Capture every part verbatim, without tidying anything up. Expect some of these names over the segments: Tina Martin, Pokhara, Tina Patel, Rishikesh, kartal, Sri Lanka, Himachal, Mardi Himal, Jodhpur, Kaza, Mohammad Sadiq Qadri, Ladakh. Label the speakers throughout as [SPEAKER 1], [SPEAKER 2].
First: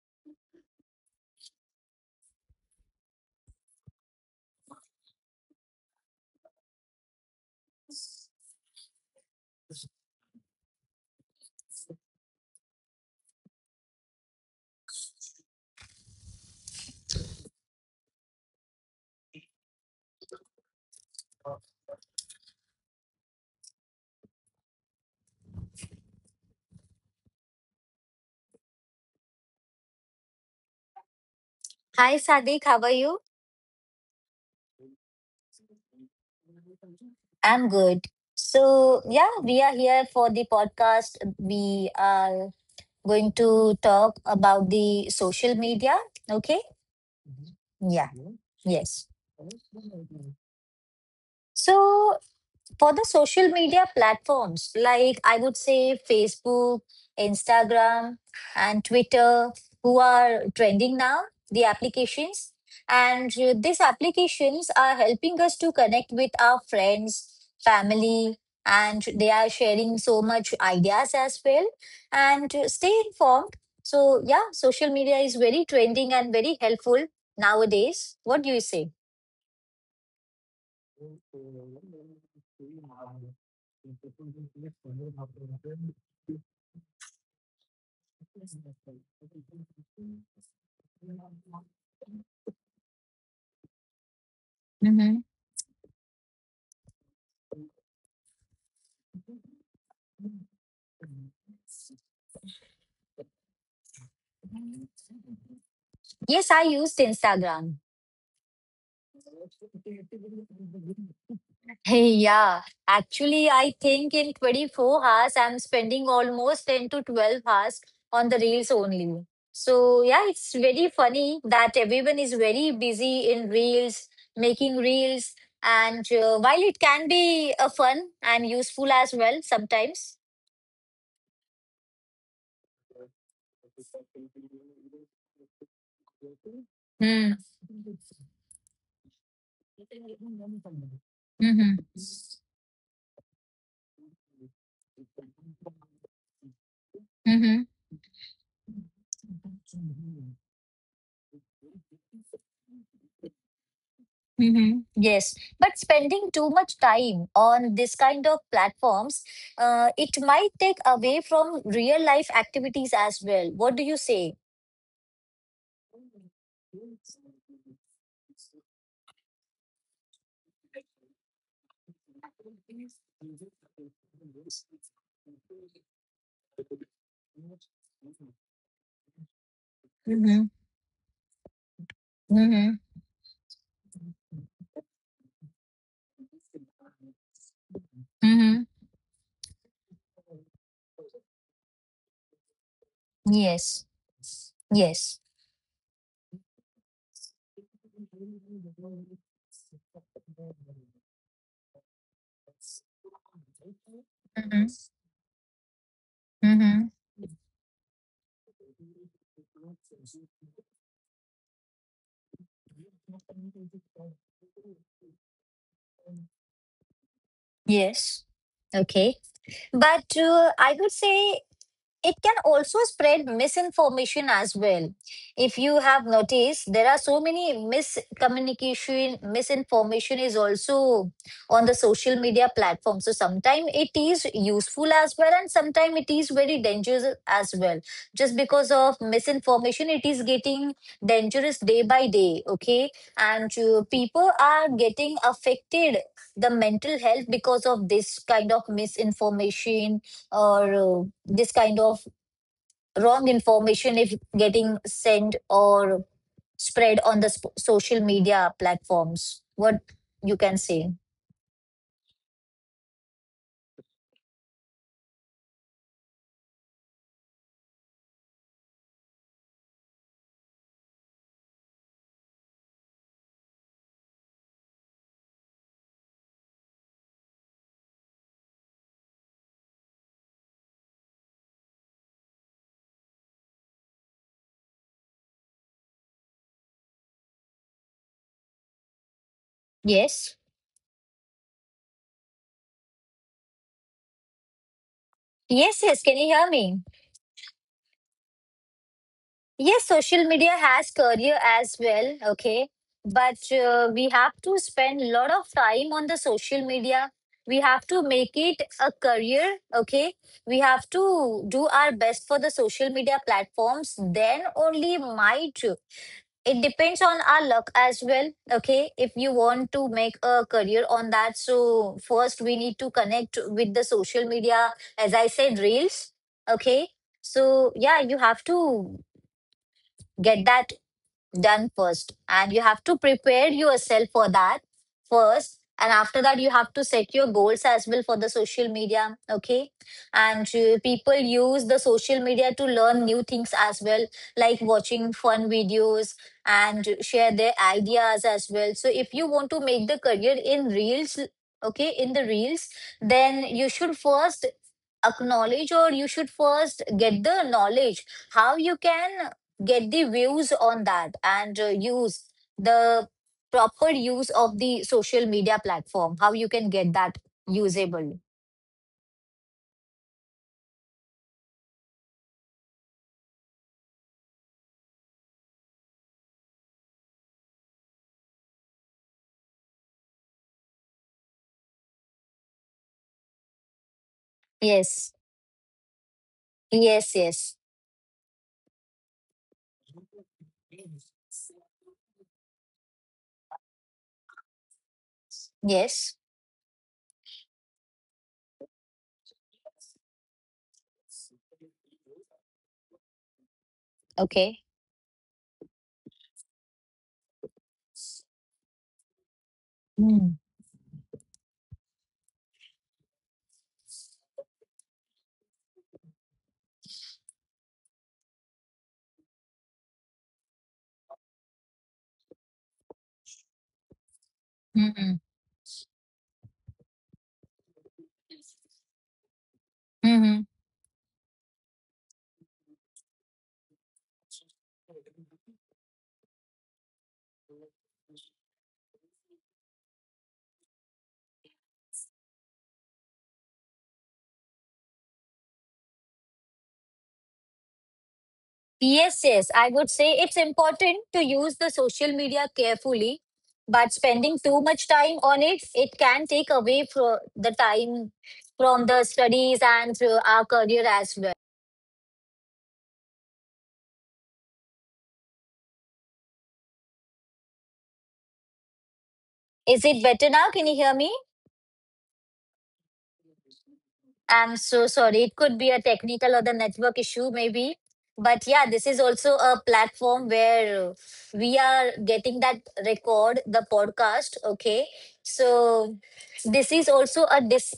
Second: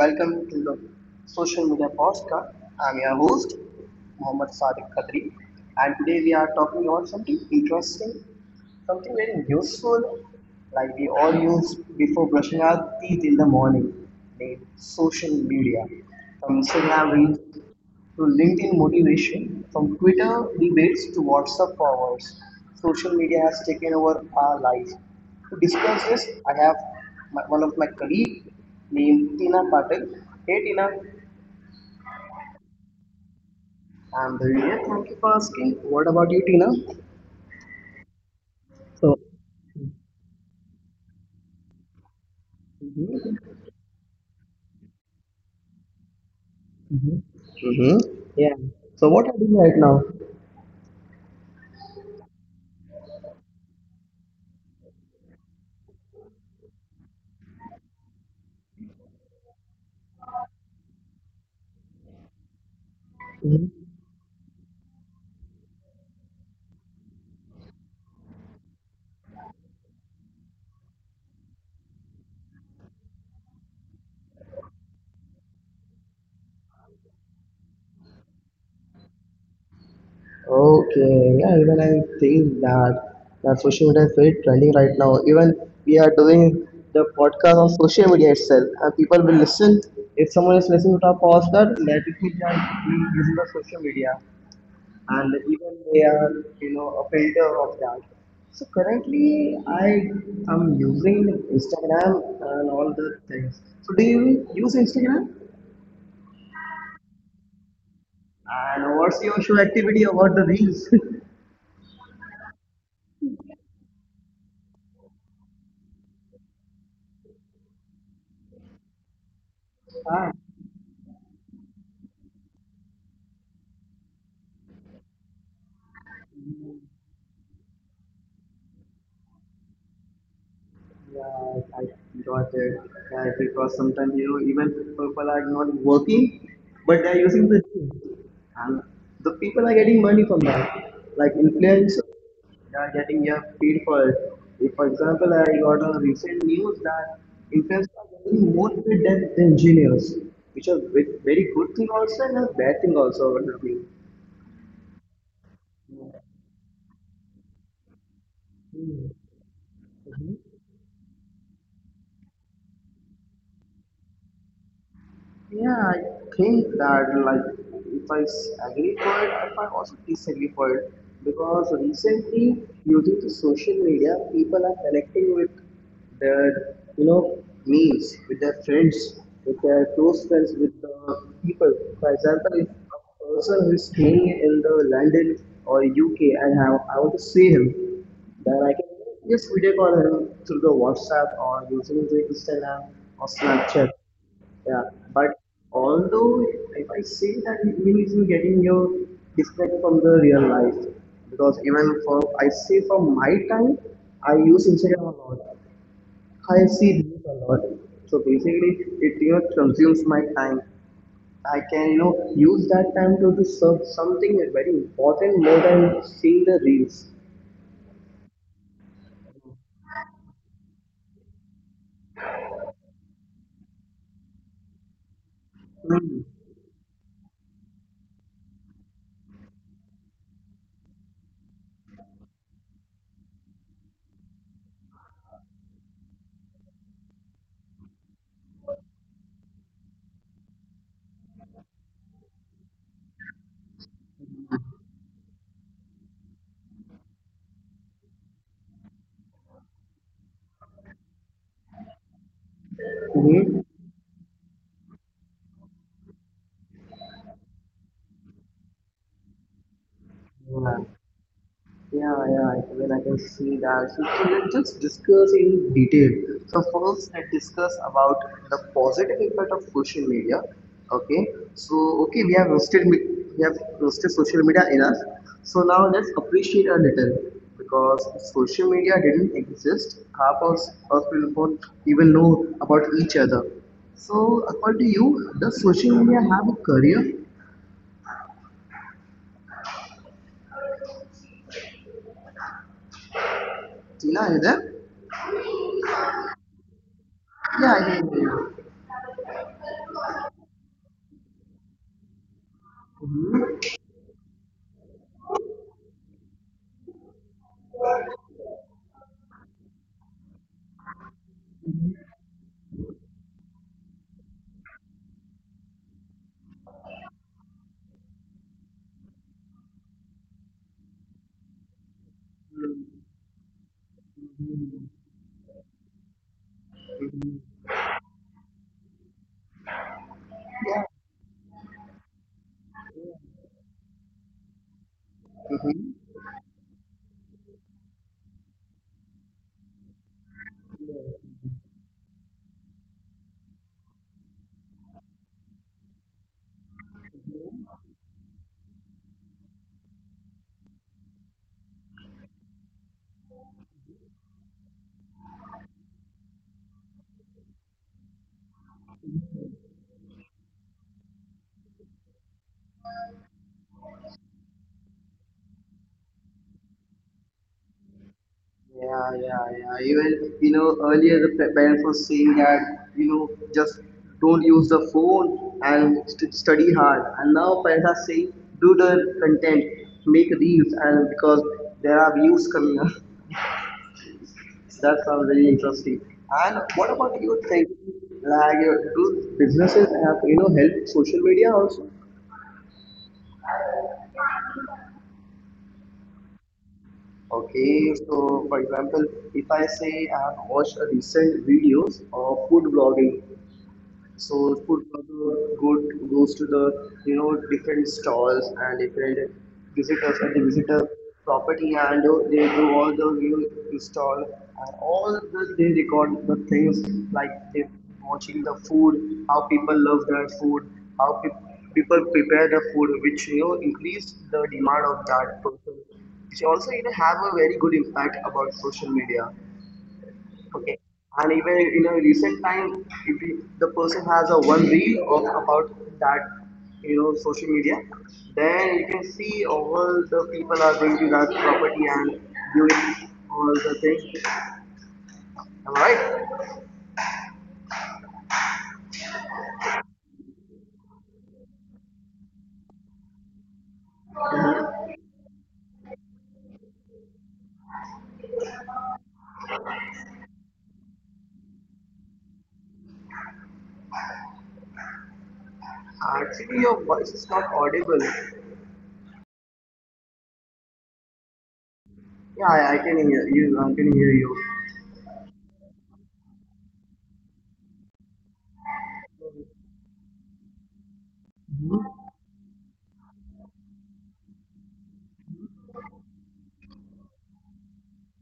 [SPEAKER 1] Welcome to the social media podcast. I'm your host, Mohammad Sadiq Qadri, and today we are talking about something interesting, something very useful, like we all use before brushing our teeth in the morning, named social media. From Instagram reels to LinkedIn motivation, from Twitter debates to WhatsApp forwards, social media has taken over our lives. To discuss this, I have my, one of my colleague named Tina Patel. Hey Tina,
[SPEAKER 2] Hi, Sadiq. How are you?
[SPEAKER 1] I'm very good. Thank you for asking. What about you, Tina?
[SPEAKER 2] I'm good. So,
[SPEAKER 1] So,
[SPEAKER 2] yeah, we are here for the podcast. We are going
[SPEAKER 1] hmm
[SPEAKER 2] to talk about the social media. Okay.
[SPEAKER 1] hmm
[SPEAKER 2] Yeah.
[SPEAKER 1] yeah.
[SPEAKER 2] Yes.
[SPEAKER 1] So what are you doing right now?
[SPEAKER 2] So, for the social media platforms like I would say Facebook, Instagram, and Twitter, who are trending now, the applications. And uh, these applications are helping us to connect with our friends, family, and they are sharing so much ideas as well and uh, stay informed. So, yeah, social media is very trending and very helpful nowadays. What do you say?
[SPEAKER 1] Okay, yeah, even I think that that social media is very trending right now. Even we are doing the podcast on social media itself, and people will listen. If someone is listening to our podcast, let it be that he is in the social media, and even they are, you know, a filter of that. So currently, I am using Instagram and all the things. So do you use Instagram?
[SPEAKER 2] Yes, I used Instagram.
[SPEAKER 1] And what's your show activity about the reels?
[SPEAKER 2] Hey, yeah. Actually, I think in twenty-four hours, I'm spending almost ten to twelve hours on the reels only. So, yeah,
[SPEAKER 1] Ah.
[SPEAKER 2] it's very funny that everyone is very busy in reels, making reels. And uh, while it can be uh, fun and useful as well sometimes.
[SPEAKER 1] Yeah, I got it. Yeah, because sometimes you know even people are not working, but they are
[SPEAKER 2] Mm-hmm.
[SPEAKER 1] using the gym, and the people are getting money from that. Like influencers, they are getting yeah paid for it. If, for example, I got a recent news that
[SPEAKER 2] Mm-hmm.
[SPEAKER 1] influencers are getting more paid than the engineers, which are ve- very good thing also and a bad thing also, I would think.
[SPEAKER 2] Mm-hmm. Yes, but spending too much time on this kind of platforms, uh, it might take away from real life activities as well. What do you say?
[SPEAKER 1] Yeah, I think that like if I s- agree for it, if I also disagree for it, because recently using the social media, people are connecting with their you know memes, with their friends, with their close
[SPEAKER 2] Mm-hmm.
[SPEAKER 1] friends, with the people. For example, if
[SPEAKER 2] Mm-hmm.
[SPEAKER 1] a person who is staying in the London or U K and I, I want to see him,
[SPEAKER 2] Mm-hmm.
[SPEAKER 1] then I can just video call him through the WhatsApp or using the Instagram or
[SPEAKER 2] Yes.
[SPEAKER 1] Snapchat. Yeah,
[SPEAKER 2] Yes.
[SPEAKER 1] but although if I say that it means you're getting your disconnect from the real life, because even for I say from my time I
[SPEAKER 2] Mm-hmm.
[SPEAKER 1] use Instagram a lot. I
[SPEAKER 2] Mm-hmm.
[SPEAKER 1] see news a lot. So basically it you know consumes my time. I can you know use that time to do serve something very important more than seeing the reels.
[SPEAKER 2] Yes. Okay. But uh, I would say it can also spread misinformation as well. If you have noticed, there are so many miscommunication, misinformation is also on the social media platform. So sometimes it is useful as well, and sometimes it is very dangerous as well. Just because of misinformation, it is getting dangerous day by day. Okay, and uh, people are getting affected the mental health because of this kind of misinformation or uh, this kind of wrong
[SPEAKER 1] Mm-hmm.
[SPEAKER 2] information if getting sent or spread on the sp- social media platforms, what you can
[SPEAKER 1] Yeah.
[SPEAKER 2] say?
[SPEAKER 1] Yeah, yeah, I mean, I can see that. So, so let's just discuss in detail. So first, let's discuss about the positive impact of social media. Okay, so okay, we have roasted, me- we have roasted social media in us. So now let's appreciate a little, because if social media didn't exist, half of us us will not even know about each other. So according to you, does social media have a career?
[SPEAKER 2] Yes.
[SPEAKER 1] Tina, are you there?
[SPEAKER 2] Yes, yes, can you hear me?
[SPEAKER 1] Yeah, I can hear you.
[SPEAKER 2] Yes, social media has career as well. Okay, but uh, we have to spend a lot of time on the social media. We have to make it a career. Okay, we have to do our best for the social media platforms, then only might it depends on our luck as well. Okay, if you want to make a career on that, so first we need to connect with the social media. As I said, reels. Okay, so yeah, you have to get that
[SPEAKER 1] Yeah.
[SPEAKER 2] done first, and you have to prepare yourself for that first, and
[SPEAKER 1] Mm-hmm.
[SPEAKER 2] after that you have to set your goals as well for the social media. Okay, and uh, people use the social media to learn new things as well, like watching fun videos and share their ideas as well. So if you want to make the career in reels, okay, in the reels, then you should first acknowledge or you should first get the knowledge how you can get the views on that, and uh, use the proper use of the social media platform, how you can get that usable.
[SPEAKER 1] Yeah, yeah, yeah. Even, you know, earlier the pa- parents were saying that, you know, just don't use the phone and st- study hard. And now parents are saying, do the content, make reels, and because there are views coming up. That
[SPEAKER 2] Yes,
[SPEAKER 1] sounds very interesting. And what
[SPEAKER 2] yes,
[SPEAKER 1] about you
[SPEAKER 2] yes,
[SPEAKER 1] think? Like, uh, do businesses have, you know, help social media also?
[SPEAKER 2] yes.
[SPEAKER 1] Okay, so for example, if I say I have watched a recent videos of food blogging. So
[SPEAKER 2] Okay.
[SPEAKER 1] food also good goes to the you know different stalls and different visitors, and
[SPEAKER 2] mm.
[SPEAKER 1] they visit a property, and they do all the view install and all the, they record the things like they watching the food, how people love their food, how pe- people prepare the food, which you know increase the demand of
[SPEAKER 2] Mm-hmm.
[SPEAKER 1] that person. Which also you know have a very good impact about social media.
[SPEAKER 2] Mm-hmm.
[SPEAKER 1] Okay. And even in a recent time, if you- the person has a one reel of about that, you know, social media, then you can see all the people are going to that property and doing all the things. Am I right?
[SPEAKER 2] Yes, yes, I would say it's important to use the social media carefully, but spending too much time on it, it can take away from the time, from the studies and through our career as well.
[SPEAKER 1] Actually, your voice is not audible.
[SPEAKER 2] Is it better now? Can you hear me?
[SPEAKER 1] Yeah, I I can hear you. I can hear
[SPEAKER 2] I'm so sorry. It could be a technical or the network issue, maybe. But yeah, this is also a platform where uh, we are getting that record, the podcast. Okay. So this is also a dis,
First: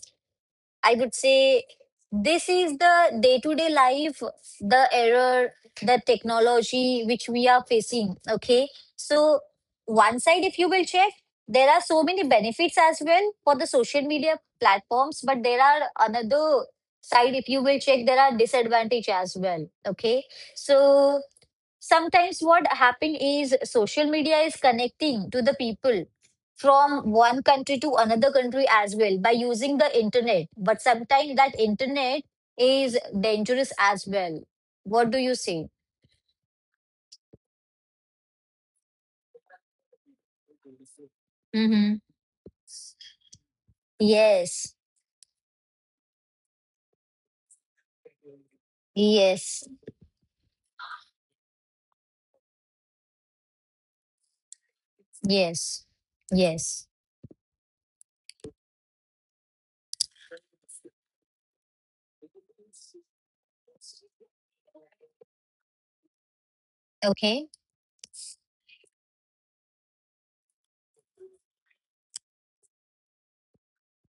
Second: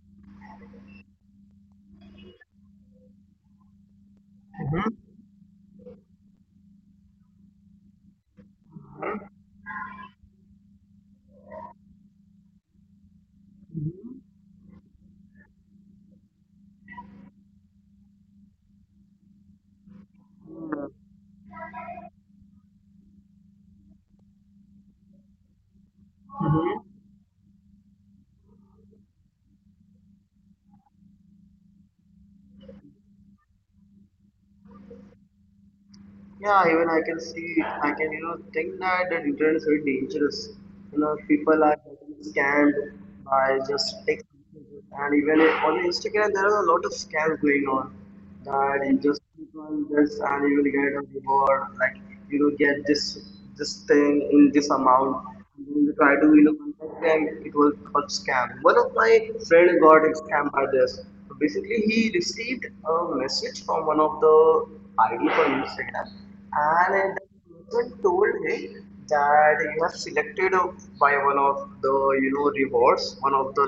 [SPEAKER 2] I would say this is the day to day life, the error, the technology which we are facing. Okay. So, one side, if you will check, there are so many benefits as well for the social media platforms, but there are another side, if you will check, there are disadvantage as well. Okay. So,
[SPEAKER 1] you.
[SPEAKER 2] sometimes what happened is social media is connecting to the people from one country to another country as well by using the internet, but sometimes that internet is dangerous as well. What do you say?
[SPEAKER 1] Yeah, even I can see, I can, you know, think that the internet is very dangerous. You know,
[SPEAKER 2] Mm-hmm.
[SPEAKER 1] people are getting scammed by just text
[SPEAKER 2] Yes,
[SPEAKER 1] messages. And even if- on Instagram, there are a lot of scams going on. That you just
[SPEAKER 2] yes,
[SPEAKER 1] click on this and you will get a reward, like you will get this this thing in this amount.
[SPEAKER 2] yes,
[SPEAKER 1] They am to try to you
[SPEAKER 2] yes.
[SPEAKER 1] know contact, and it was called scam. One of my friend got scammed by this. So basically, he received a message from one of the I D for Instagram, and
[SPEAKER 2] Okay,
[SPEAKER 1] then person told him that you have selected uh, by one of the you know rewards, one of the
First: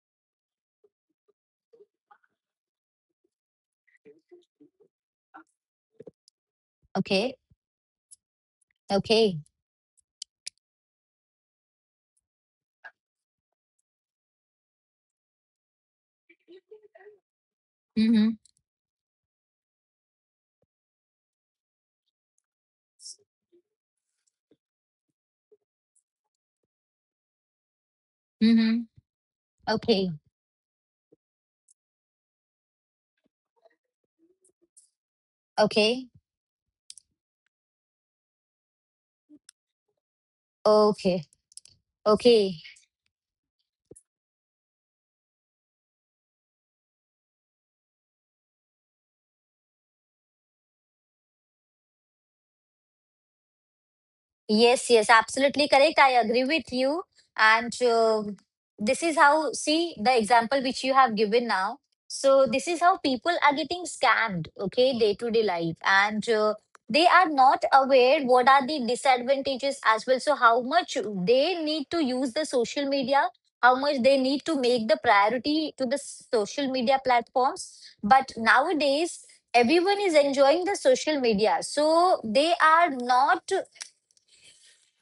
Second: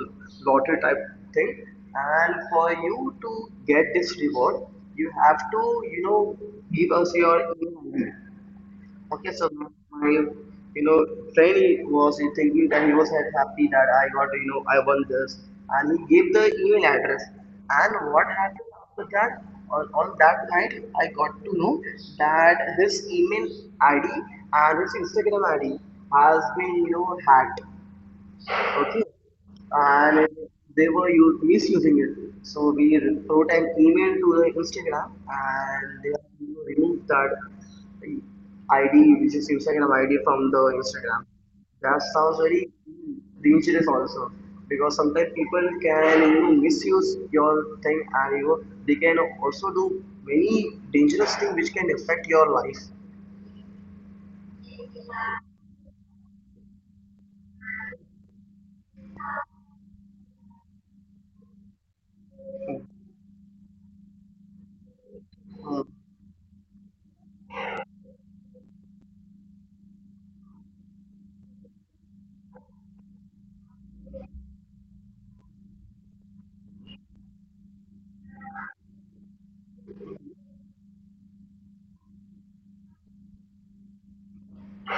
[SPEAKER 1] lottery type thing, and for you to get this reward, you have to you know give us
[SPEAKER 2] okay,
[SPEAKER 1] your email I D. Okay,
[SPEAKER 2] okay.
[SPEAKER 1] so my, you know, trainee was thinking that he was so happy that I got, you know, I won this, and he gave the email address. And what
[SPEAKER 2] Mm-hmm.
[SPEAKER 1] happened after that? On, on that night, I got to know that his email I D and his Instagram I D has been, you know, hacked.
[SPEAKER 2] Mm-hmm.
[SPEAKER 1] Okay,
[SPEAKER 2] Okay,
[SPEAKER 1] and they were u- misusing it. So we wrote an email to the Instagram, and
[SPEAKER 2] okay,
[SPEAKER 1] they have removed that I D, which is Instagram I D, from the
[SPEAKER 2] okay,
[SPEAKER 1] Instagram. That sounds
[SPEAKER 2] okay.
[SPEAKER 1] very dangerous also, because sometimes people can you know misuse your thing, and you know they can also do many dangerous things which can affect your life.
[SPEAKER 2] Yes, yes, absolutely correct. I agree with you. And uh, this is how, see, the example which you have given now. So, this is how people are getting scammed, okay, day to day life.
[SPEAKER 1] Mm.
[SPEAKER 2] And uh, They are not aware what are the disadvantages as well. So, how much they need to use the social media, how much they need to make the priority to the social media platforms. But nowadays, everyone is enjoying the social media. So, they are not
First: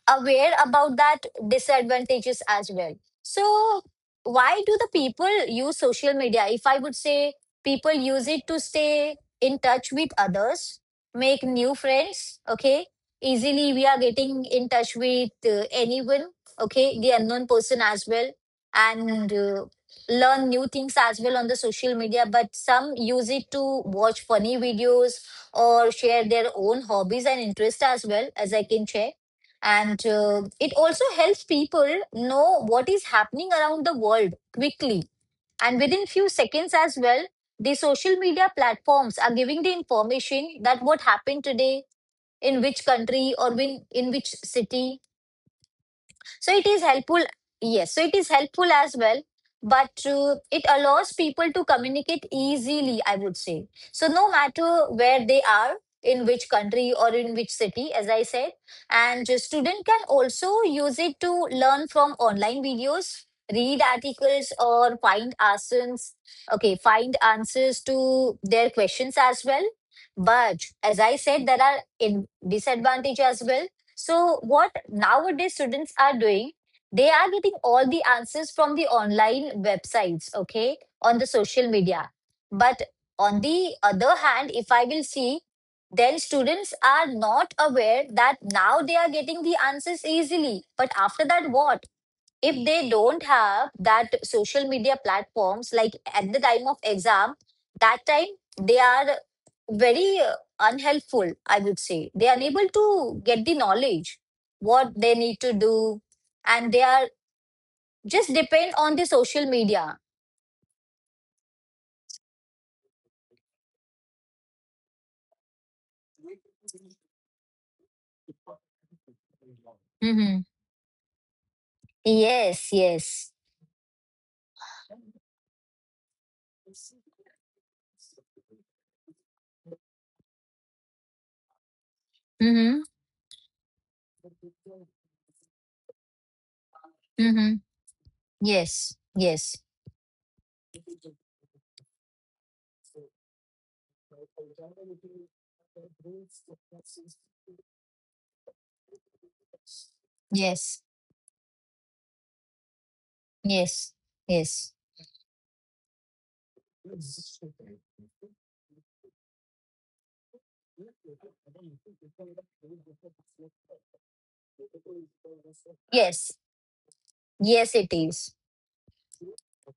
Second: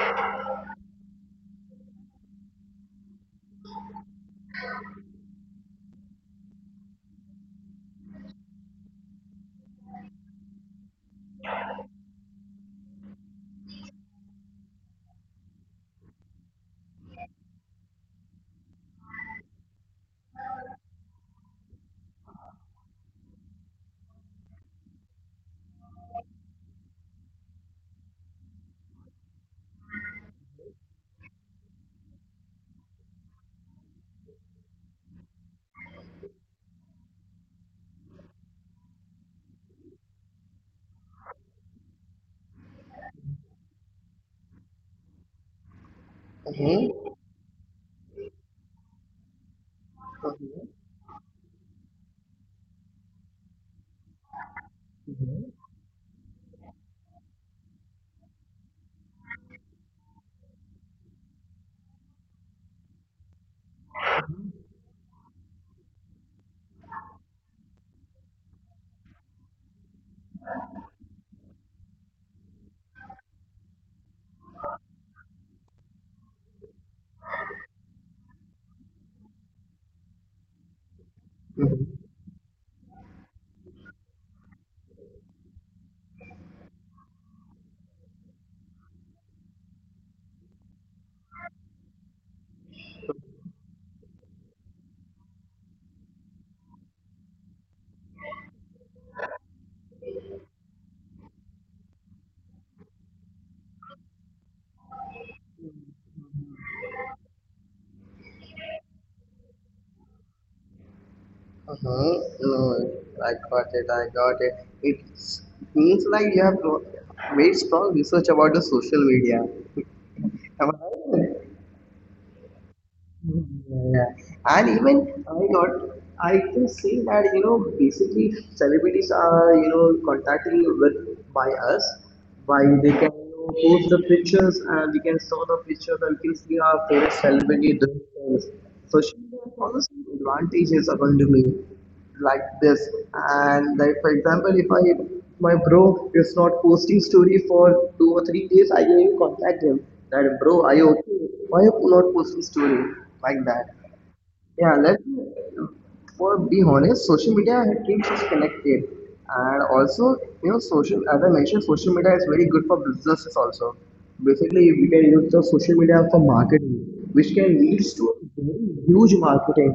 [SPEAKER 2] aware about that disadvantages as well. So why do the people use social media? If I would say, people use it to stay in touch with others, make new friends, okay? Easily we are getting in touch with uh, anyone, okay? The unknown person as well, and uh, learn new things as well on the social media, but some use it to watch funny videos or share their own hobbies and interests as well as I can share, and uh, it also helps people know what is happening around the world quickly and within few seconds as well. The social media platforms are giving the information that what happened today, in which country or in, in which city, so it is helpful. Yes, so it is helpful as well, but uh, it allows people to communicate easily, I would say. So no matter where they are, in which country or in which city, as I said. And a student can also use it to learn from online videos, read articles, or find answers, okay, find answers to their questions as well. But as I said, there are in disadvantage as well. So, what nowadays students are doing, they are getting all the answers from the online websites, okay, on the social
[SPEAKER 1] Mhm.
[SPEAKER 2] media. But on the other hand, if I will see, then students are not aware that now they are getting the answers easily. But after that, what? If they don't have that social media platforms, like at the time of exam, that time they are very uh, unhelpful, I would say. They are unable to get the knowledge what they need to do, and they are just depend on the social media.
[SPEAKER 1] Mhm. No, I got it. I got it. It seems like you have pro- made strong research about the social media.
[SPEAKER 2] Mm-hmm.
[SPEAKER 1] Am I right?
[SPEAKER 2] Yes, yes.
[SPEAKER 1] Yeah. And even I got, I can say that, you know, basically celebrities are, you know, contacting with by us, by
[SPEAKER 2] Mm-hmm.
[SPEAKER 1] they can, you know, post the pictures and we can saw the pictures and we can see our favorite
[SPEAKER 2] Mm-hmm.
[SPEAKER 1] celebrity doing things.
[SPEAKER 2] Yes.
[SPEAKER 1] Social media has
[SPEAKER 2] Yes.
[SPEAKER 1] also some advantages according to me, like this. And like for example, if I my bro is not posting story for two or three days, I can even contact him. That bro, are
[SPEAKER 2] Yes.
[SPEAKER 1] you okay? Why you not post the story like that?
[SPEAKER 2] Yes. Yes,
[SPEAKER 1] Yeah, let for be honest, social media keeps us connected, and also you know social. As I mentioned, social media is very good for businesses also. Basically, we can use the social media for
[SPEAKER 2] yes.
[SPEAKER 1] marketing, which can
[SPEAKER 2] yes.
[SPEAKER 1] lead
[SPEAKER 2] It
[SPEAKER 1] to
[SPEAKER 2] is.
[SPEAKER 1] very huge marketing.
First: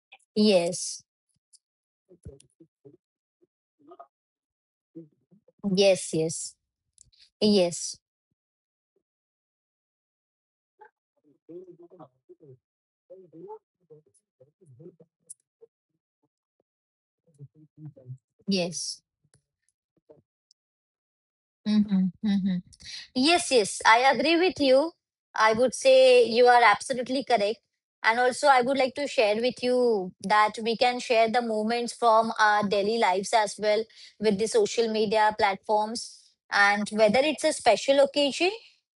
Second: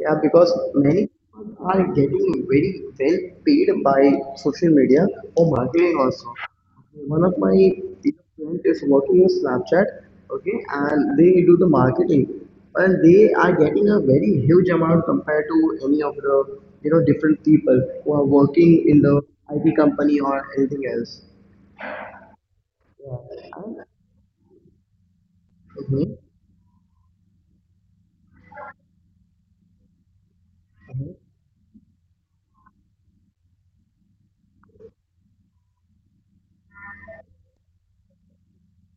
[SPEAKER 1] Yeah, because
[SPEAKER 2] Yes,
[SPEAKER 1] many people are getting very well paid by social media or marketing
[SPEAKER 2] yes,
[SPEAKER 1] also.
[SPEAKER 2] yes,
[SPEAKER 1] Okay, one of my
[SPEAKER 2] yes.
[SPEAKER 1] dear friend is working in Snapchat, okay, and they do the marketing, and they are getting a very huge amount compared to any of the you know different people who are working
[SPEAKER 2] Yes.
[SPEAKER 1] in the I T company or anything else.
[SPEAKER 2] Mm-hmm. Mm-hmm.
[SPEAKER 1] Yeah.
[SPEAKER 2] Yes, yes, I agree with you. I would say you are absolutely correct. And also, I would like to share with you that we can share the moments from our daily lives as well with the social media platforms. And whether it's a special occasion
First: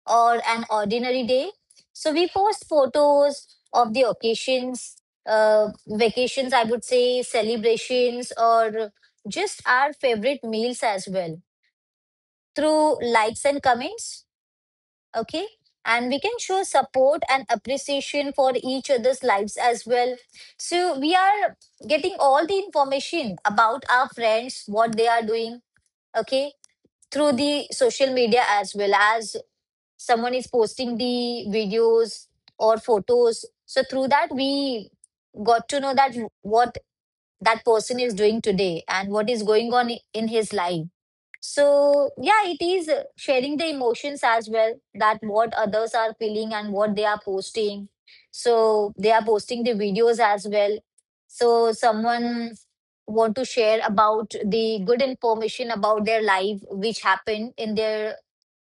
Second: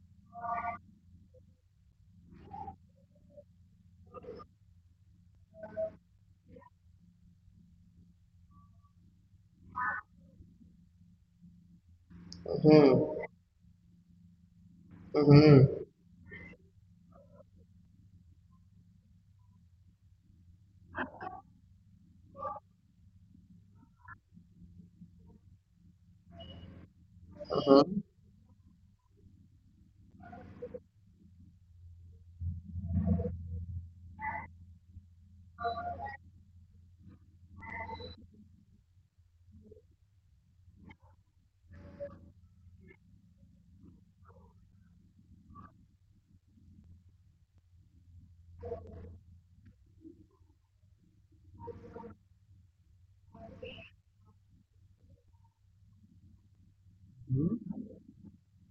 [SPEAKER 2] or an ordinary day, so we post photos of the occasions, uh, vacations, I would say, celebrations, or just our favorite meals as well through
[SPEAKER 1] Mm-hmm.
[SPEAKER 2] likes and comments. Okay,
[SPEAKER 1] Mm-hmm.
[SPEAKER 2] and we can show support and appreciation for each other's lives as well. So we are getting all the information about our friends, what they are doing, okay, through the social media. As well as someone is posting the videos or photos, so through that we got to know that what that person is doing today and what is going on in his life. So, yeah, it is uh, sharing the emotions as well, that what others are feeling and what they are posting. So, they are posting the videos as well. So, someone want to share about the good information about their life which happened in their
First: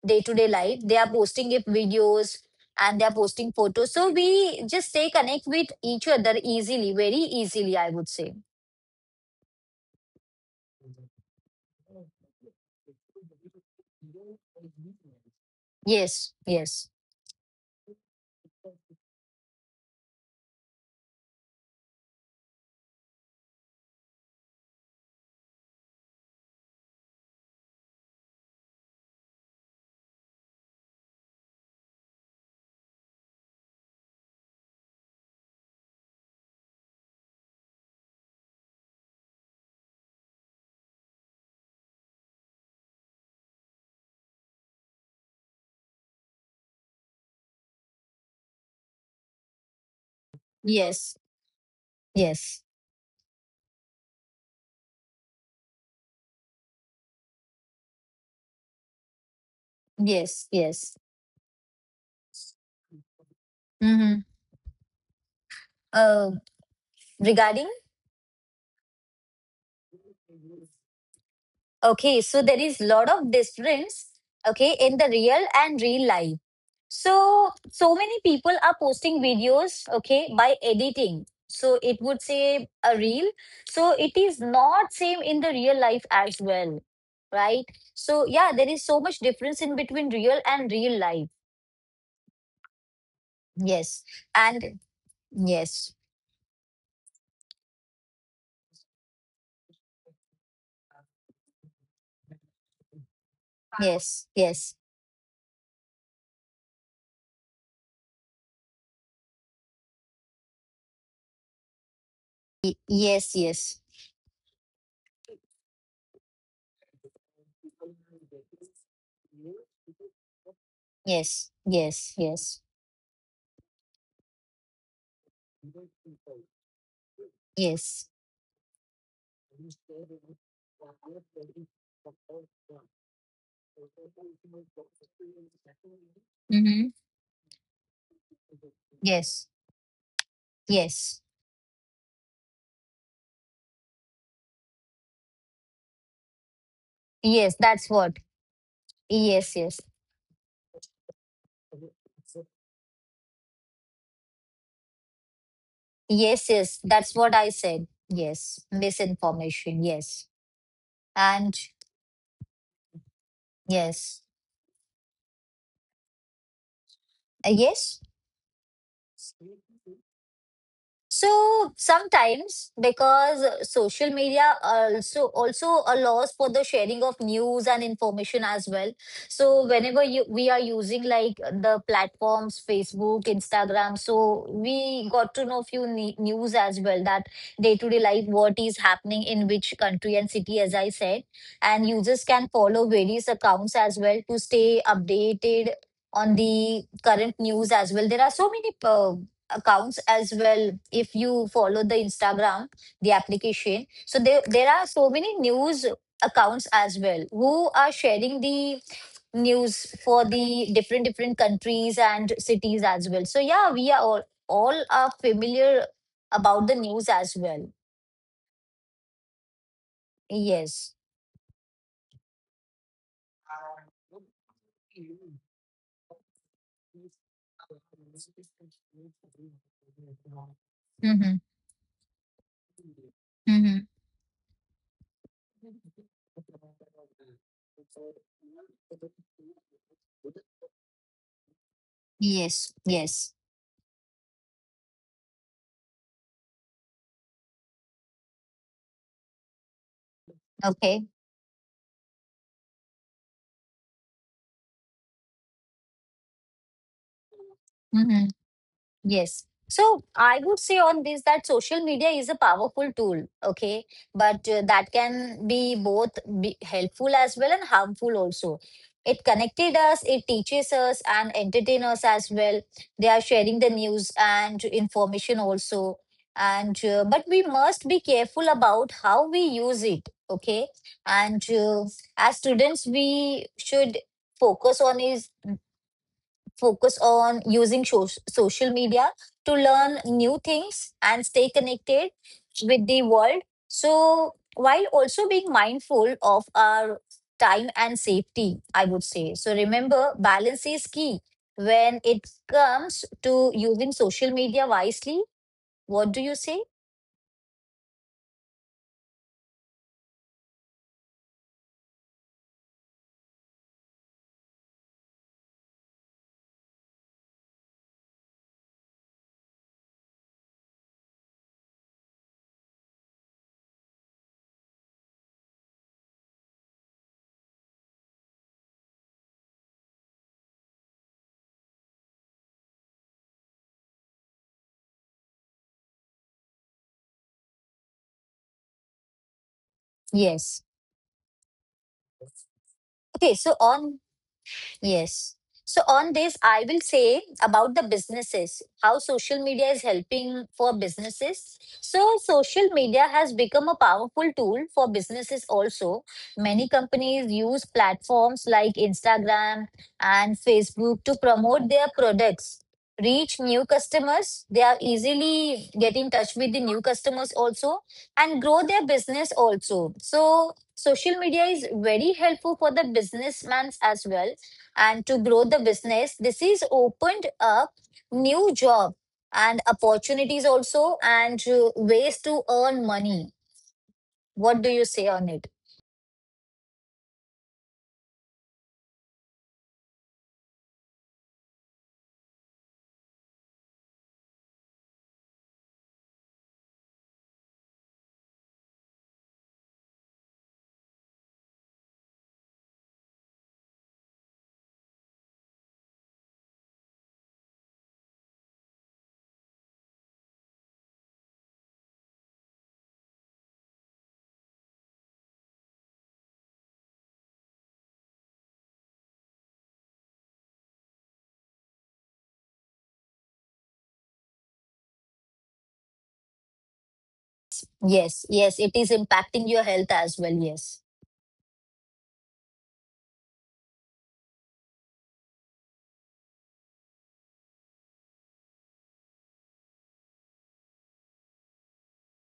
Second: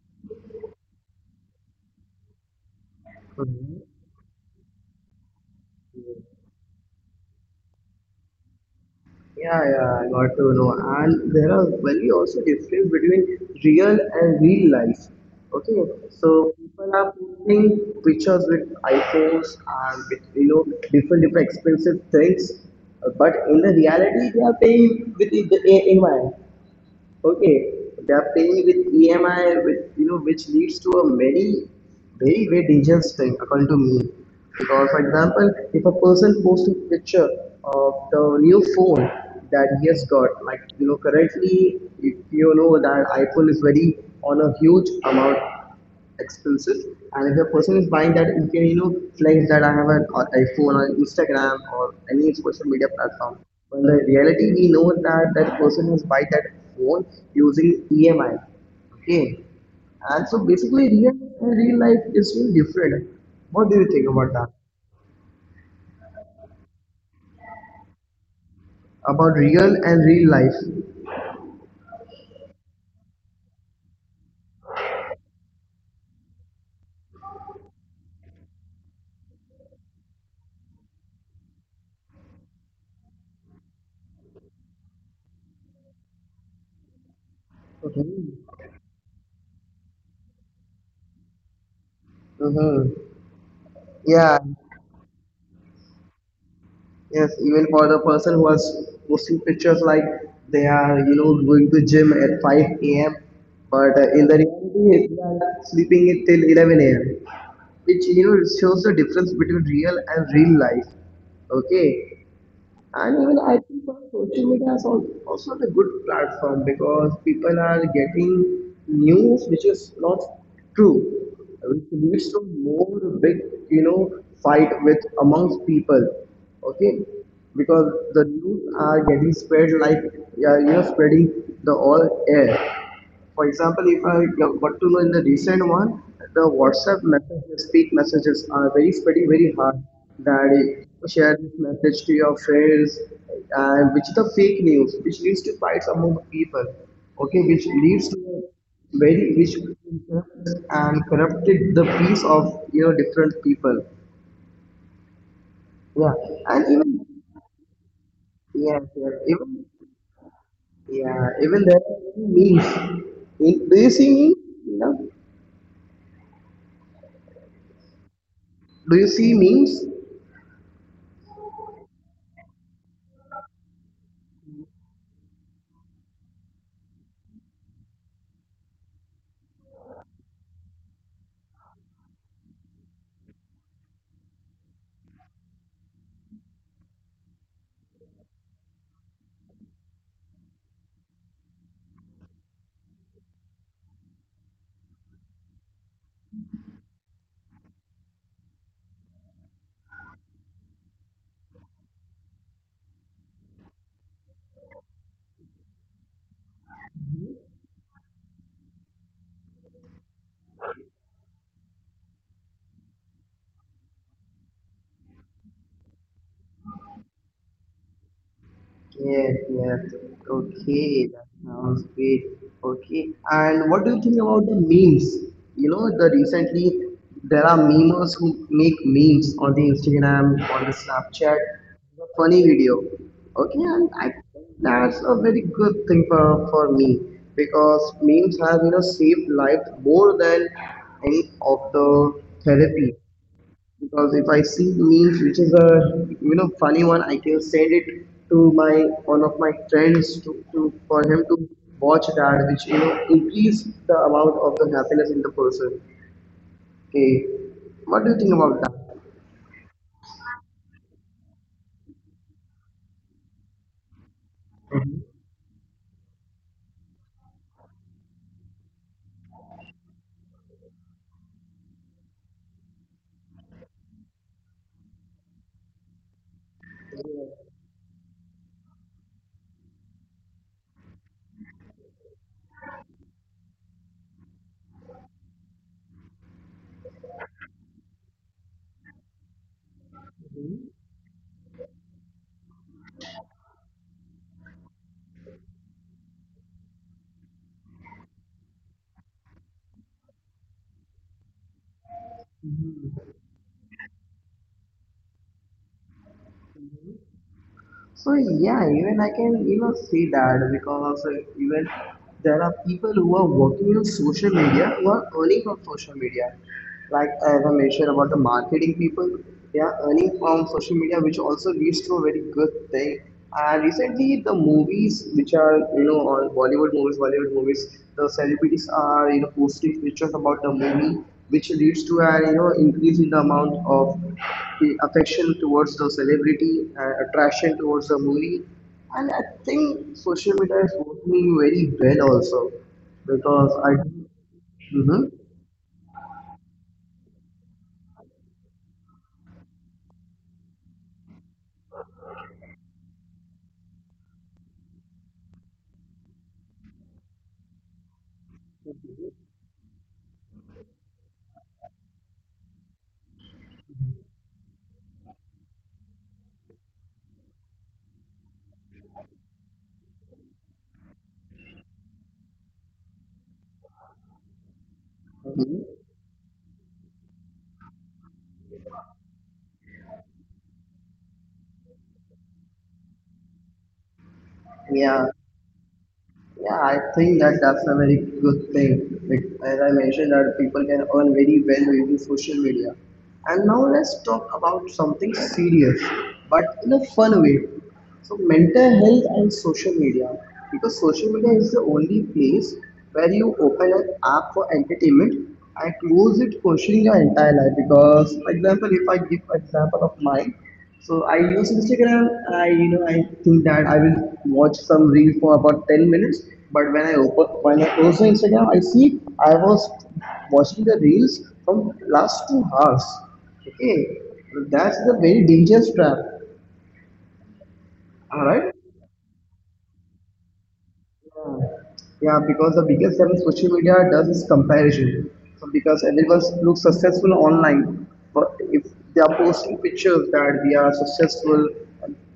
[SPEAKER 2] day-to-day life. They are posting it videos and they are posting
[SPEAKER 1] Mm-hmm.
[SPEAKER 2] photos. So, we just stay connect with each other easily, very easily, I would say.
[SPEAKER 1] Yeah, yeah, I got to know. And there are very also difference between real and real life. Okay,
[SPEAKER 2] Yes,
[SPEAKER 1] so
[SPEAKER 2] yes,
[SPEAKER 1] people are posting pictures with iPhones and with you know different different expensive things. Uh, but in the reality they are paying with the A I. Okay, they are paying with E M I, with, you know, which leads to a very, very, very dangerous thing, according to me. Because, for example, if a person posts a picture of the new phone that he has got, like, you know, currently, if you know that iPhone is very on a huge amount, expenses, and if a person is buying that, you can you know flex that I have an uh, iPhone or
[SPEAKER 2] yes,
[SPEAKER 1] Instagram or any
[SPEAKER 2] yes,
[SPEAKER 1] social media platform, but the reality we know that that person has buy that phone using EMI. Okay, and so
[SPEAKER 2] yes,
[SPEAKER 1] basically
[SPEAKER 2] yes.
[SPEAKER 1] real and real life is really different. What do you think
[SPEAKER 2] Mm-hmm.
[SPEAKER 1] about that?
[SPEAKER 2] Uh, Regarding,
[SPEAKER 1] About real and real life?
[SPEAKER 2] okay, so there is lot of difference, okay, in the real and real life. So so many people are posting videos, okay, by editing. So it would say a reel. So it is not same in the real life as well, right?
[SPEAKER 1] Okay.
[SPEAKER 2] So yeah, there is so much difference in between real and real life.
[SPEAKER 1] Hmm hmm,
[SPEAKER 2] Yes,
[SPEAKER 1] yeah.
[SPEAKER 2] and yes,
[SPEAKER 1] Yes, even for the person who was posting pictures like they are, you know, going to gym at five a m. But uh, in
[SPEAKER 2] yes,
[SPEAKER 1] the
[SPEAKER 2] yes.
[SPEAKER 1] reality, they are sleeping it till eleven a m, which you know shows the difference between real and real life. Okay,
[SPEAKER 2] Y-
[SPEAKER 1] and even
[SPEAKER 2] yes,
[SPEAKER 1] I think
[SPEAKER 2] yes,
[SPEAKER 1] for social media is al- also a good platform, because people are getting news which is not true,
[SPEAKER 2] yes,
[SPEAKER 1] which
[SPEAKER 2] yes,
[SPEAKER 1] leads to
[SPEAKER 2] yes,
[SPEAKER 1] more big, you know, fight with amongst people. Okay, because
[SPEAKER 2] yes.
[SPEAKER 1] the news are getting spread like yeah, you know, spreading the all air. For example, if I want to know in the recent one, the
[SPEAKER 2] Mm-hmm.
[SPEAKER 1] WhatsApp messages, speak messages are very spreading
[SPEAKER 2] Yes,
[SPEAKER 1] very hard that it
[SPEAKER 2] yes,
[SPEAKER 1] share this message to your friends, and which is the fake news, which leads to fights among people, okay,
[SPEAKER 2] yes,
[SPEAKER 1] which
[SPEAKER 2] that's
[SPEAKER 1] leads
[SPEAKER 2] what.
[SPEAKER 1] to very which
[SPEAKER 2] Yes, yes,
[SPEAKER 1] and corrupted the peace of you know different people. Yeah,
[SPEAKER 2] yes,
[SPEAKER 1] and
[SPEAKER 2] yes, that's
[SPEAKER 1] even
[SPEAKER 2] what I said. Yes,
[SPEAKER 1] yes, yes, even
[SPEAKER 2] misinformation. Yes,
[SPEAKER 1] yeah,
[SPEAKER 2] and
[SPEAKER 1] even there are memes. In- Do you see
[SPEAKER 2] yes.
[SPEAKER 1] memes? No.
[SPEAKER 2] Uh, yes.
[SPEAKER 1] Do you see memes?
[SPEAKER 2] So sometimes because uh, social media also also allows for the sharing of news and information as well. So whenever you we are using like the platforms Facebook, Instagram, so we got to know few ne- news as well, that day to day life what is happening in which country and city, as I said, and users can follow various accounts as well to stay updated on the current news as well. There are so many uh, accounts as well. If you follow the Instagram, the application, so there, there are so many news accounts as well who are sharing the news for the different different countries and cities as well. So yeah, we are all all are familiar about the news as well.
[SPEAKER 1] Yes, yes.
[SPEAKER 2] Yes.
[SPEAKER 1] Okay, that sounds great. Okay, and what do you think about the memes? You know, the recently there are memers who make memes on the Instagram, on the
[SPEAKER 2] Mm-hmm.
[SPEAKER 1] Snapchat, the funny video. Okay,
[SPEAKER 2] Mm-hmm.
[SPEAKER 1] and I think that's a very good thing for for me because memes have you know saved lives more than any of the
[SPEAKER 2] Yes,
[SPEAKER 1] therapy
[SPEAKER 2] yes.
[SPEAKER 1] because if I see memes which is a you know funny one, I can send it to my one of my friends to, to for
[SPEAKER 2] Okay.
[SPEAKER 1] him to watch that, which you know increase the amount of the happiness in the person. Okay, what do you
[SPEAKER 2] Mm-hmm.
[SPEAKER 1] think about that?
[SPEAKER 2] Yes. So I would say on this that social media is a powerful tool, okay, but uh, that can be both be helpful as well and harmful also. It connected us, it teaches us and entertain us as well. They are sharing the news and information also, and uh, but we must be careful about how we use it, okay. And uh, as students, we should focus on is focus on using sho- social media to learn new things and stay connected with the world. So, while also being mindful of our time and safety, I would say. So, remember, balance is key when it comes to using social media wisely. What do you say?
[SPEAKER 1] So yeah, even I can you know see that because uh, even there are people who are working on social media who are earning from social media. Like as I mentioned about the marketing people, they are earning from social media, which also leads to a very good thing. And recently, the movies which are you know on Bollywood movies, Bollywood movies, the celebrities are you know posting pictures about the movie, which leads to an you know increase in the amount of the affection towards the celebrity, uh, attraction towards the movie, and I think social
[SPEAKER 2] Yes.
[SPEAKER 1] media is working me very well also
[SPEAKER 2] Okay,
[SPEAKER 1] because
[SPEAKER 2] so
[SPEAKER 1] I.
[SPEAKER 2] on.
[SPEAKER 1] hmm
[SPEAKER 2] Yes. So on this, I will say about the businesses, how social media is helping for businesses. So social media has become a powerful tool for businesses also. Many companies use platforms like Instagram and Facebook to promote their products, reach new customers. They are easily get in touch with the new customers also and grow their business also. So social media is very helpful for the businessmen as well, and to grow the
[SPEAKER 1] hmm
[SPEAKER 2] business, this is opened up new job and opportunities also, and uh, ways to earn money. What do you
[SPEAKER 1] Yeah,
[SPEAKER 2] say on it?
[SPEAKER 1] yeah, I think that that's a very good thing. Like, as I mentioned, that people can earn very well using social media. And now let's talk about something serious, but in a fun way. So mental health and social media, because social media is the only place where you open an app for entertainment and close it questioning your entire life. Because, for example, if I give example of mine, so I use Instagram. I you know I think that I will watch some reel for about ten minutes. But when I open when I close the Instagram, I see I was watching the reels from last two hours. Okay, that's the very dangerous trap. All
[SPEAKER 2] Yes,
[SPEAKER 1] right.
[SPEAKER 2] yes, it is impacting your health as well. Yes,
[SPEAKER 1] Yeah, Yeah, because the biggest challenge social media does is comparison. So because everyone looks successful online, but if they are posting pictures that we are successful,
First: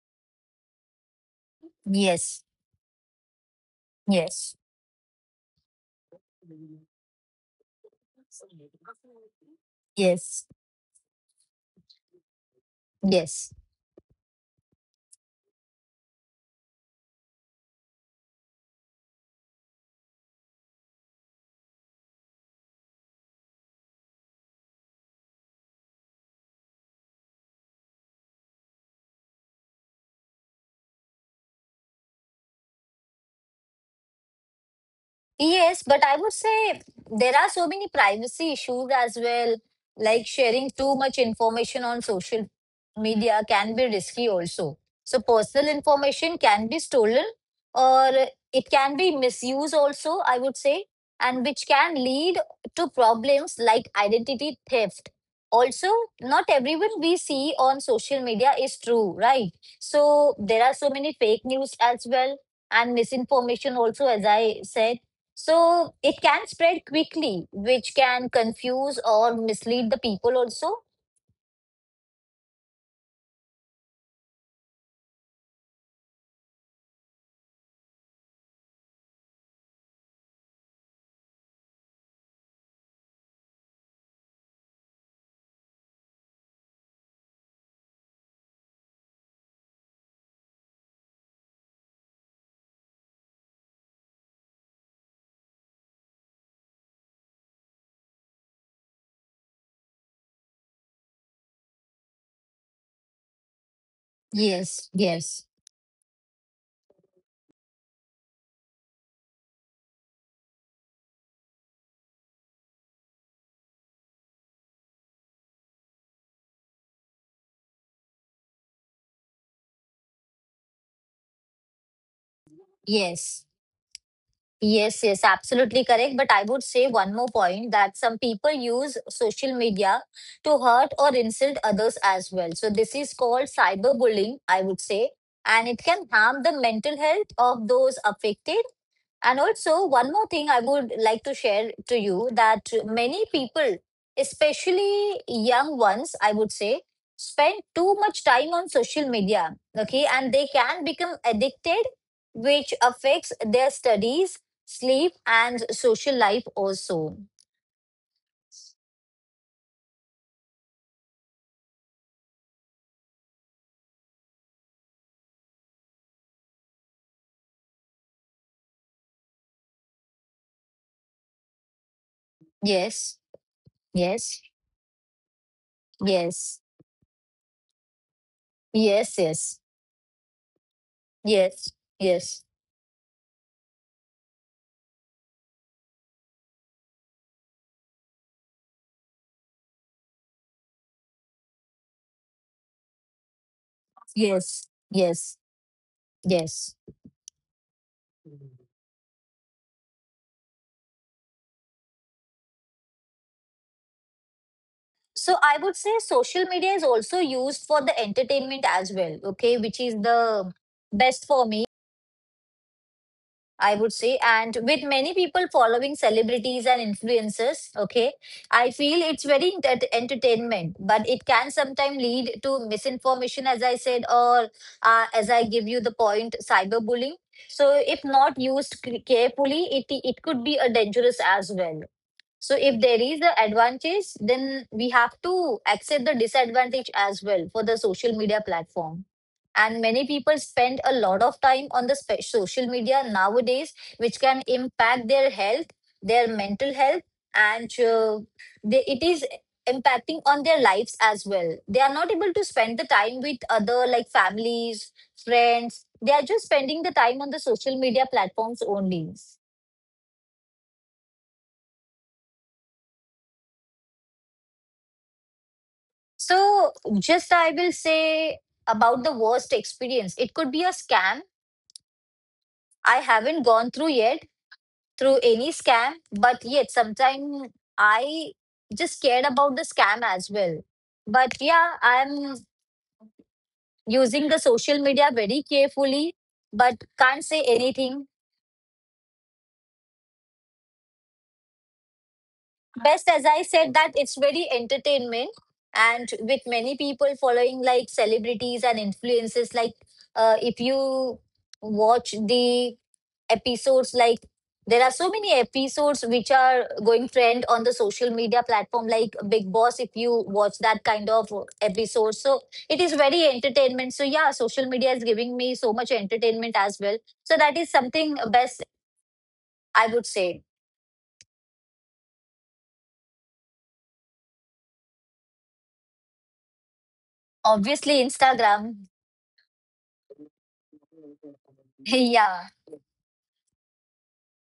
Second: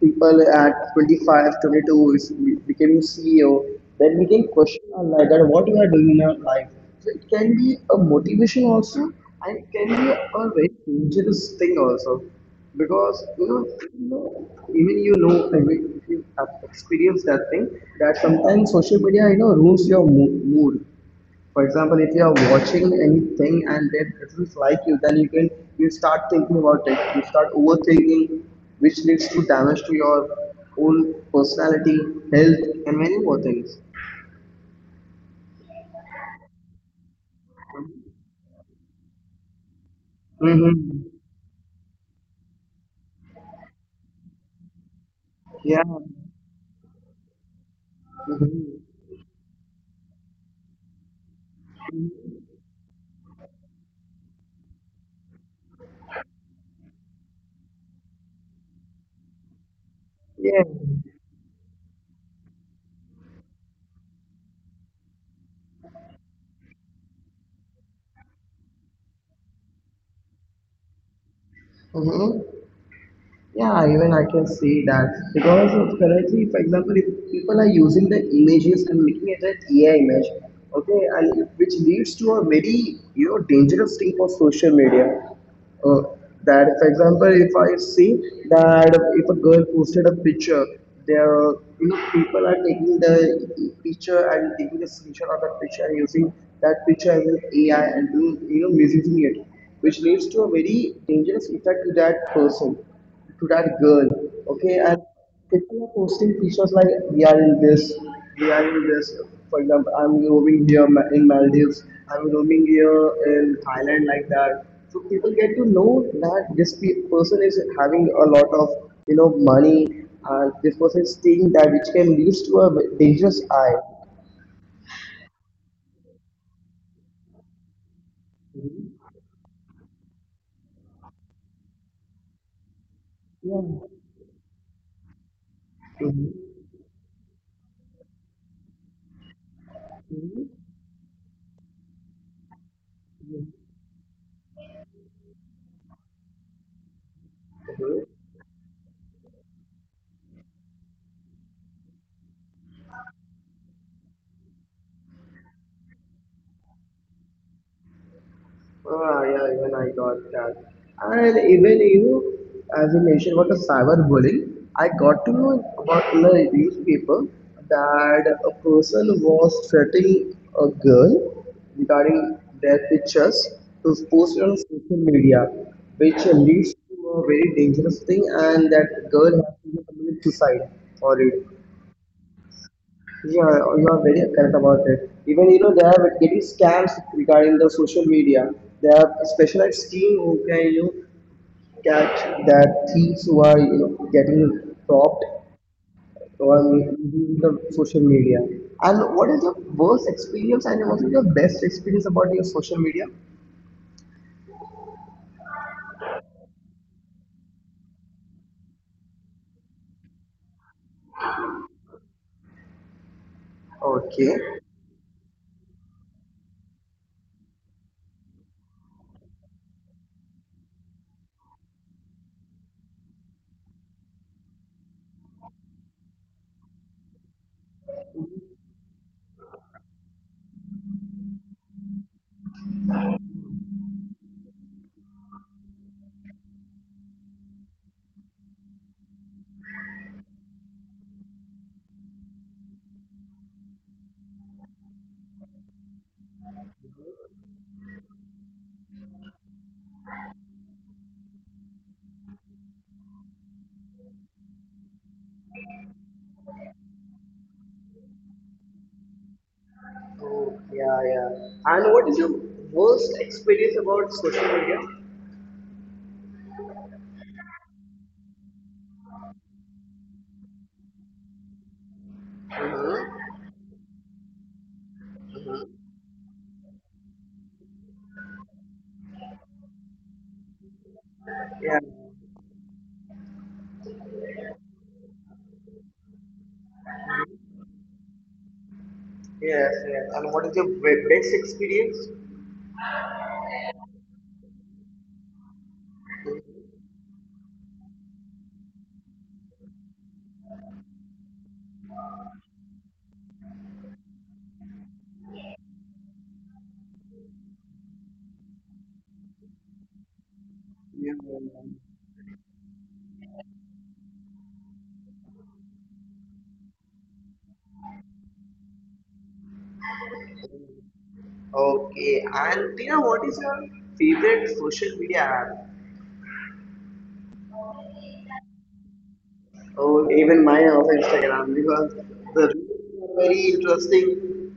[SPEAKER 1] people at twenty five, twenty two is
[SPEAKER 2] yes,
[SPEAKER 1] becoming C E O, then we can
[SPEAKER 2] yes,
[SPEAKER 1] question our life that what you are doing in your life. So it can be a motivation also, and it can be
[SPEAKER 2] yes,
[SPEAKER 1] a very dangerous thing also because
[SPEAKER 2] yes.
[SPEAKER 1] you know you know, even you know i mean if you have experienced that thing that sometimes social media you know ruins your mo- mood. For example, if you are watching anything and it doesn't like you, then you can you start thinking about it, you start overthinking, which leads to damage to your own personality, health, and many more things.
[SPEAKER 2] Yes, but I would say there are so many privacy issues as well. Like sharing too
[SPEAKER 1] Mm-hmm.
[SPEAKER 2] much information on social media can be risky also. So personal
[SPEAKER 1] Yeah,
[SPEAKER 2] information can be stolen, or it can be misused also, I would say, and which can lead to problems like identity theft. Also, not everyone we see on social media is true, right? So
[SPEAKER 1] yeah.
[SPEAKER 2] there are so many fake news as well and misinformation also, as I said, so it can spread quickly, which can confuse or mislead the people also.
[SPEAKER 1] Hmm. Yeah, even I can see that because of currently, for example, if people are using the images and making it an A I image, okay, and which leads to a very you know dangerous thing for social media. Uh, that, for example, if I see that if a girl posted a picture, there you know people are taking the picture and taking the screenshot of that picture and using that picture as an A I and doing you know misusing it, which leads to a very dangerous effect to that person to that girl, okay?
[SPEAKER 2] Yes,
[SPEAKER 1] And
[SPEAKER 2] yes,
[SPEAKER 1] people are posting pictures like we are in this, we are in this. For example, I'm roaming here Ma- in Maldives, I'm roaming here in Thailand, like that. So people get to know that this pe- person is having a lot of you know money, and this person is taking that, which can lead to a dangerous
[SPEAKER 2] yes.
[SPEAKER 1] eye.
[SPEAKER 2] Yes, yes, absolutely correct. But I would say one more point that some people use social media to hurt or insult others as well. So this is called
[SPEAKER 1] Yeah.
[SPEAKER 2] cyberbullying, I would say, and it can
[SPEAKER 1] Mm-hmm.
[SPEAKER 2] harm the mental health of those affected. And also, one more thing I would like to share to you that many people, especially young ones, I would say, spend too much time on social media. Okay. And they can become addicted, which affects their studies, sleep, and social life also.
[SPEAKER 1] Ah, yeah, even I got that. And even you, as you mentioned about the cyberbullying, I got to know about in the newspaper that a person was threatening a girl regarding their
[SPEAKER 2] Yes.
[SPEAKER 1] pictures to post it
[SPEAKER 2] Yes.
[SPEAKER 1] on social media, which
[SPEAKER 2] Yes.
[SPEAKER 1] leads to a very dangerous thing, and that
[SPEAKER 2] Yes.
[SPEAKER 1] girl has
[SPEAKER 2] Yes.
[SPEAKER 1] to commit suicide for it.
[SPEAKER 2] Yes. Yes.
[SPEAKER 1] Yeah, you are very correct about it. Even you know they are getting scams regarding the social media. They have a specialized team who can you know, catch that thieves who are you know getting
[SPEAKER 2] Yes.
[SPEAKER 1] robbed
[SPEAKER 2] Yes.
[SPEAKER 1] or
[SPEAKER 2] Yes.
[SPEAKER 1] using the social media. And what is your worst experience and what is your best experience about your social media?
[SPEAKER 2] So I would say social media is also used for the entertainment as well, okay, which is the best for me, I would say.
[SPEAKER 1] Okay.
[SPEAKER 2] And with many people following celebrities and influencers, okay, I feel it's very ent- entertainment, but it can sometimes lead to misinformation, as I said, or uh, as I give you the point, cyberbullying. So if not used c- carefully, it it could be a dangerous as well. So if there is the advantage, then we have to accept the disadvantage as well for the social media platform. And many people spend a lot of time on the spe- social media nowadays, which can impact their health, their mental health, and uh, they, it is impacting on their lives as well. They are not able to spend the time with other like families, friends. They are just spending the time on the social media platforms only.
[SPEAKER 1] Oh, yeah, yeah. And what is your worst experience about social media?
[SPEAKER 2] So, just I will say about the worst experience. It could be a scam. I haven't gone through yet through any scam, but yet sometimes I just cared about the scam as well. But yeah,
[SPEAKER 1] Yeah.
[SPEAKER 2] I'm using the social media very carefully, but can't say anything.
[SPEAKER 1] Yes, yes. And what is your best experience?
[SPEAKER 2] Best, as I said, that it's very entertainment and with many people following like celebrities and influences like uh, if you watch the episodes, like there are so many episodes which are going trend on the social media platform like Big Boss. If you watch that kind
[SPEAKER 1] Yeah.
[SPEAKER 2] of episode, so it is very entertainment. So yeah, social media is giving me so much entertainment as well, so that is something best, I would say.
[SPEAKER 1] Okay, and Tina, what is your favorite social media app?
[SPEAKER 2] Obviously Instagram.
[SPEAKER 1] Oh, even mine also Instagram because the
[SPEAKER 2] Yeah.
[SPEAKER 1] reels are very interesting.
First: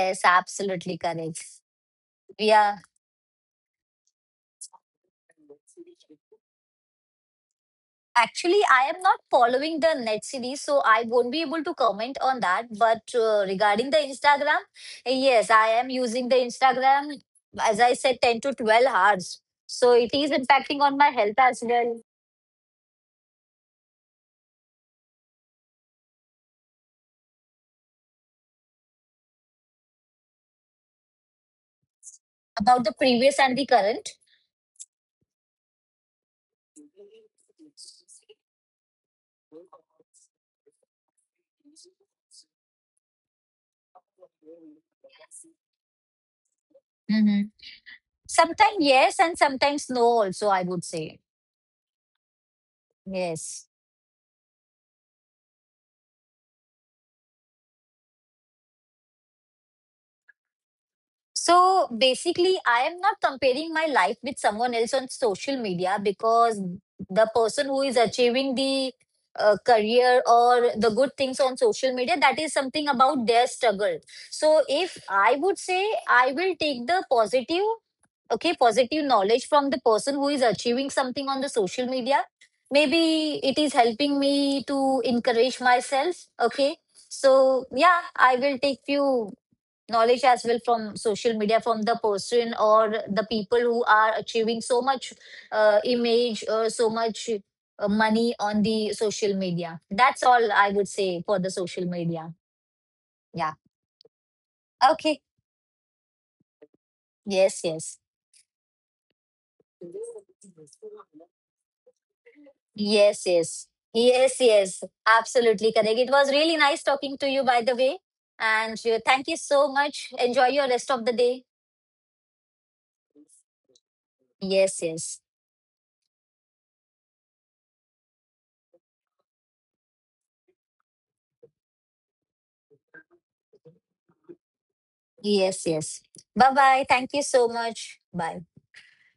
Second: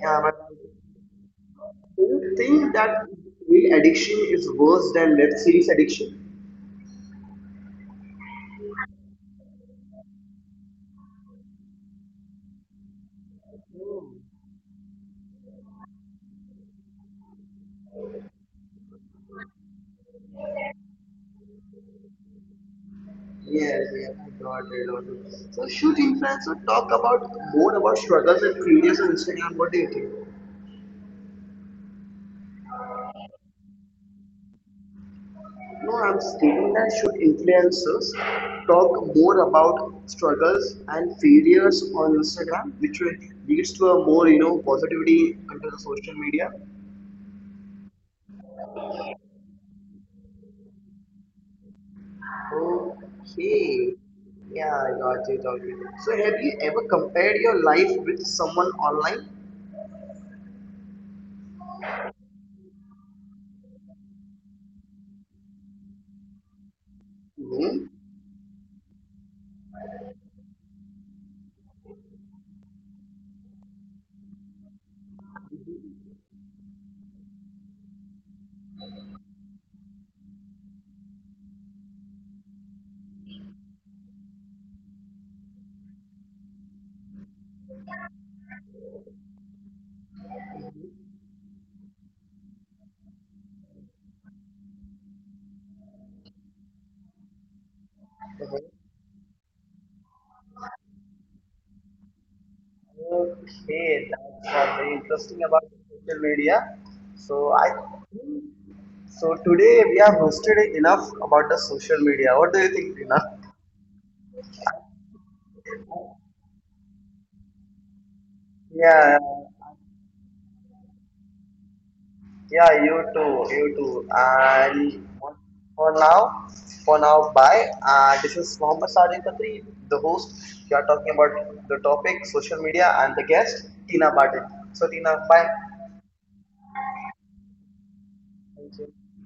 [SPEAKER 1] Yeah, but
[SPEAKER 2] absolutely correct.
[SPEAKER 1] do you think
[SPEAKER 2] Yeah.
[SPEAKER 1] that real addiction is worse than web series addiction?
[SPEAKER 2] Actually, I am not following the net series, so I won't be able to comment on that. But uh, regarding the Instagram, yes, I am using the Instagram, as I said, ten to twelve hours. So it is impacting on my health as well.
[SPEAKER 1] Yes, yes, I got it. Got it. So should influencers talk about more about struggles and failures on Instagram? What do you think?
[SPEAKER 2] About the previous and the current.
[SPEAKER 1] No, I'm stating that should influencers talk more about struggles and failures on Instagram, which will- leads to a more you know positivity under the social media?
[SPEAKER 2] Mm-hmm. Sometimes yes, and sometimes no, also, I would say. Yes.
[SPEAKER 1] Okay, yeah, I got it. Got it. So, have you ever compared your life with someone online?
[SPEAKER 2] So basically, I am not comparing my life with someone else on social media, because the
[SPEAKER 1] Hmm.
[SPEAKER 2] person who is achieving the uh, career or the good things on social media, that is something about their struggle. So if I would say, I will take the positive, okay, positive knowledge from the person who is achieving something on the social media, maybe it is helping me to encourage myself, okay. So yeah, I will take few knowledge as well from social media from the person or the people who are achieving so much uh, image or so much uh, money on the social media. That's all I would say for the social media. Yeah.
[SPEAKER 1] Okay, that's uh, very
[SPEAKER 2] Okay.
[SPEAKER 1] interesting about social media. So I,
[SPEAKER 2] Yes, yes.
[SPEAKER 1] so today we have hosted enough about the social media. What do you think, Rina?
[SPEAKER 2] Yes, yes, yes, yes. Absolutely correct. It was really nice talking to you, by the way, and uh,
[SPEAKER 1] Yeah,
[SPEAKER 2] thank you so much. Enjoy your rest of the day.
[SPEAKER 1] Yeah, you too, you too.
[SPEAKER 2] Yes,
[SPEAKER 1] And
[SPEAKER 2] yes.
[SPEAKER 1] for now, for now, bye. Uh, this is Mohammed Sajid Khatri, the host. We are talking about the topic social media and the guest, Tina Martin. So, Tina, bye.
[SPEAKER 2] Yes, yes. Bye bye, thank you so much, bye.
[SPEAKER 1] Thank you.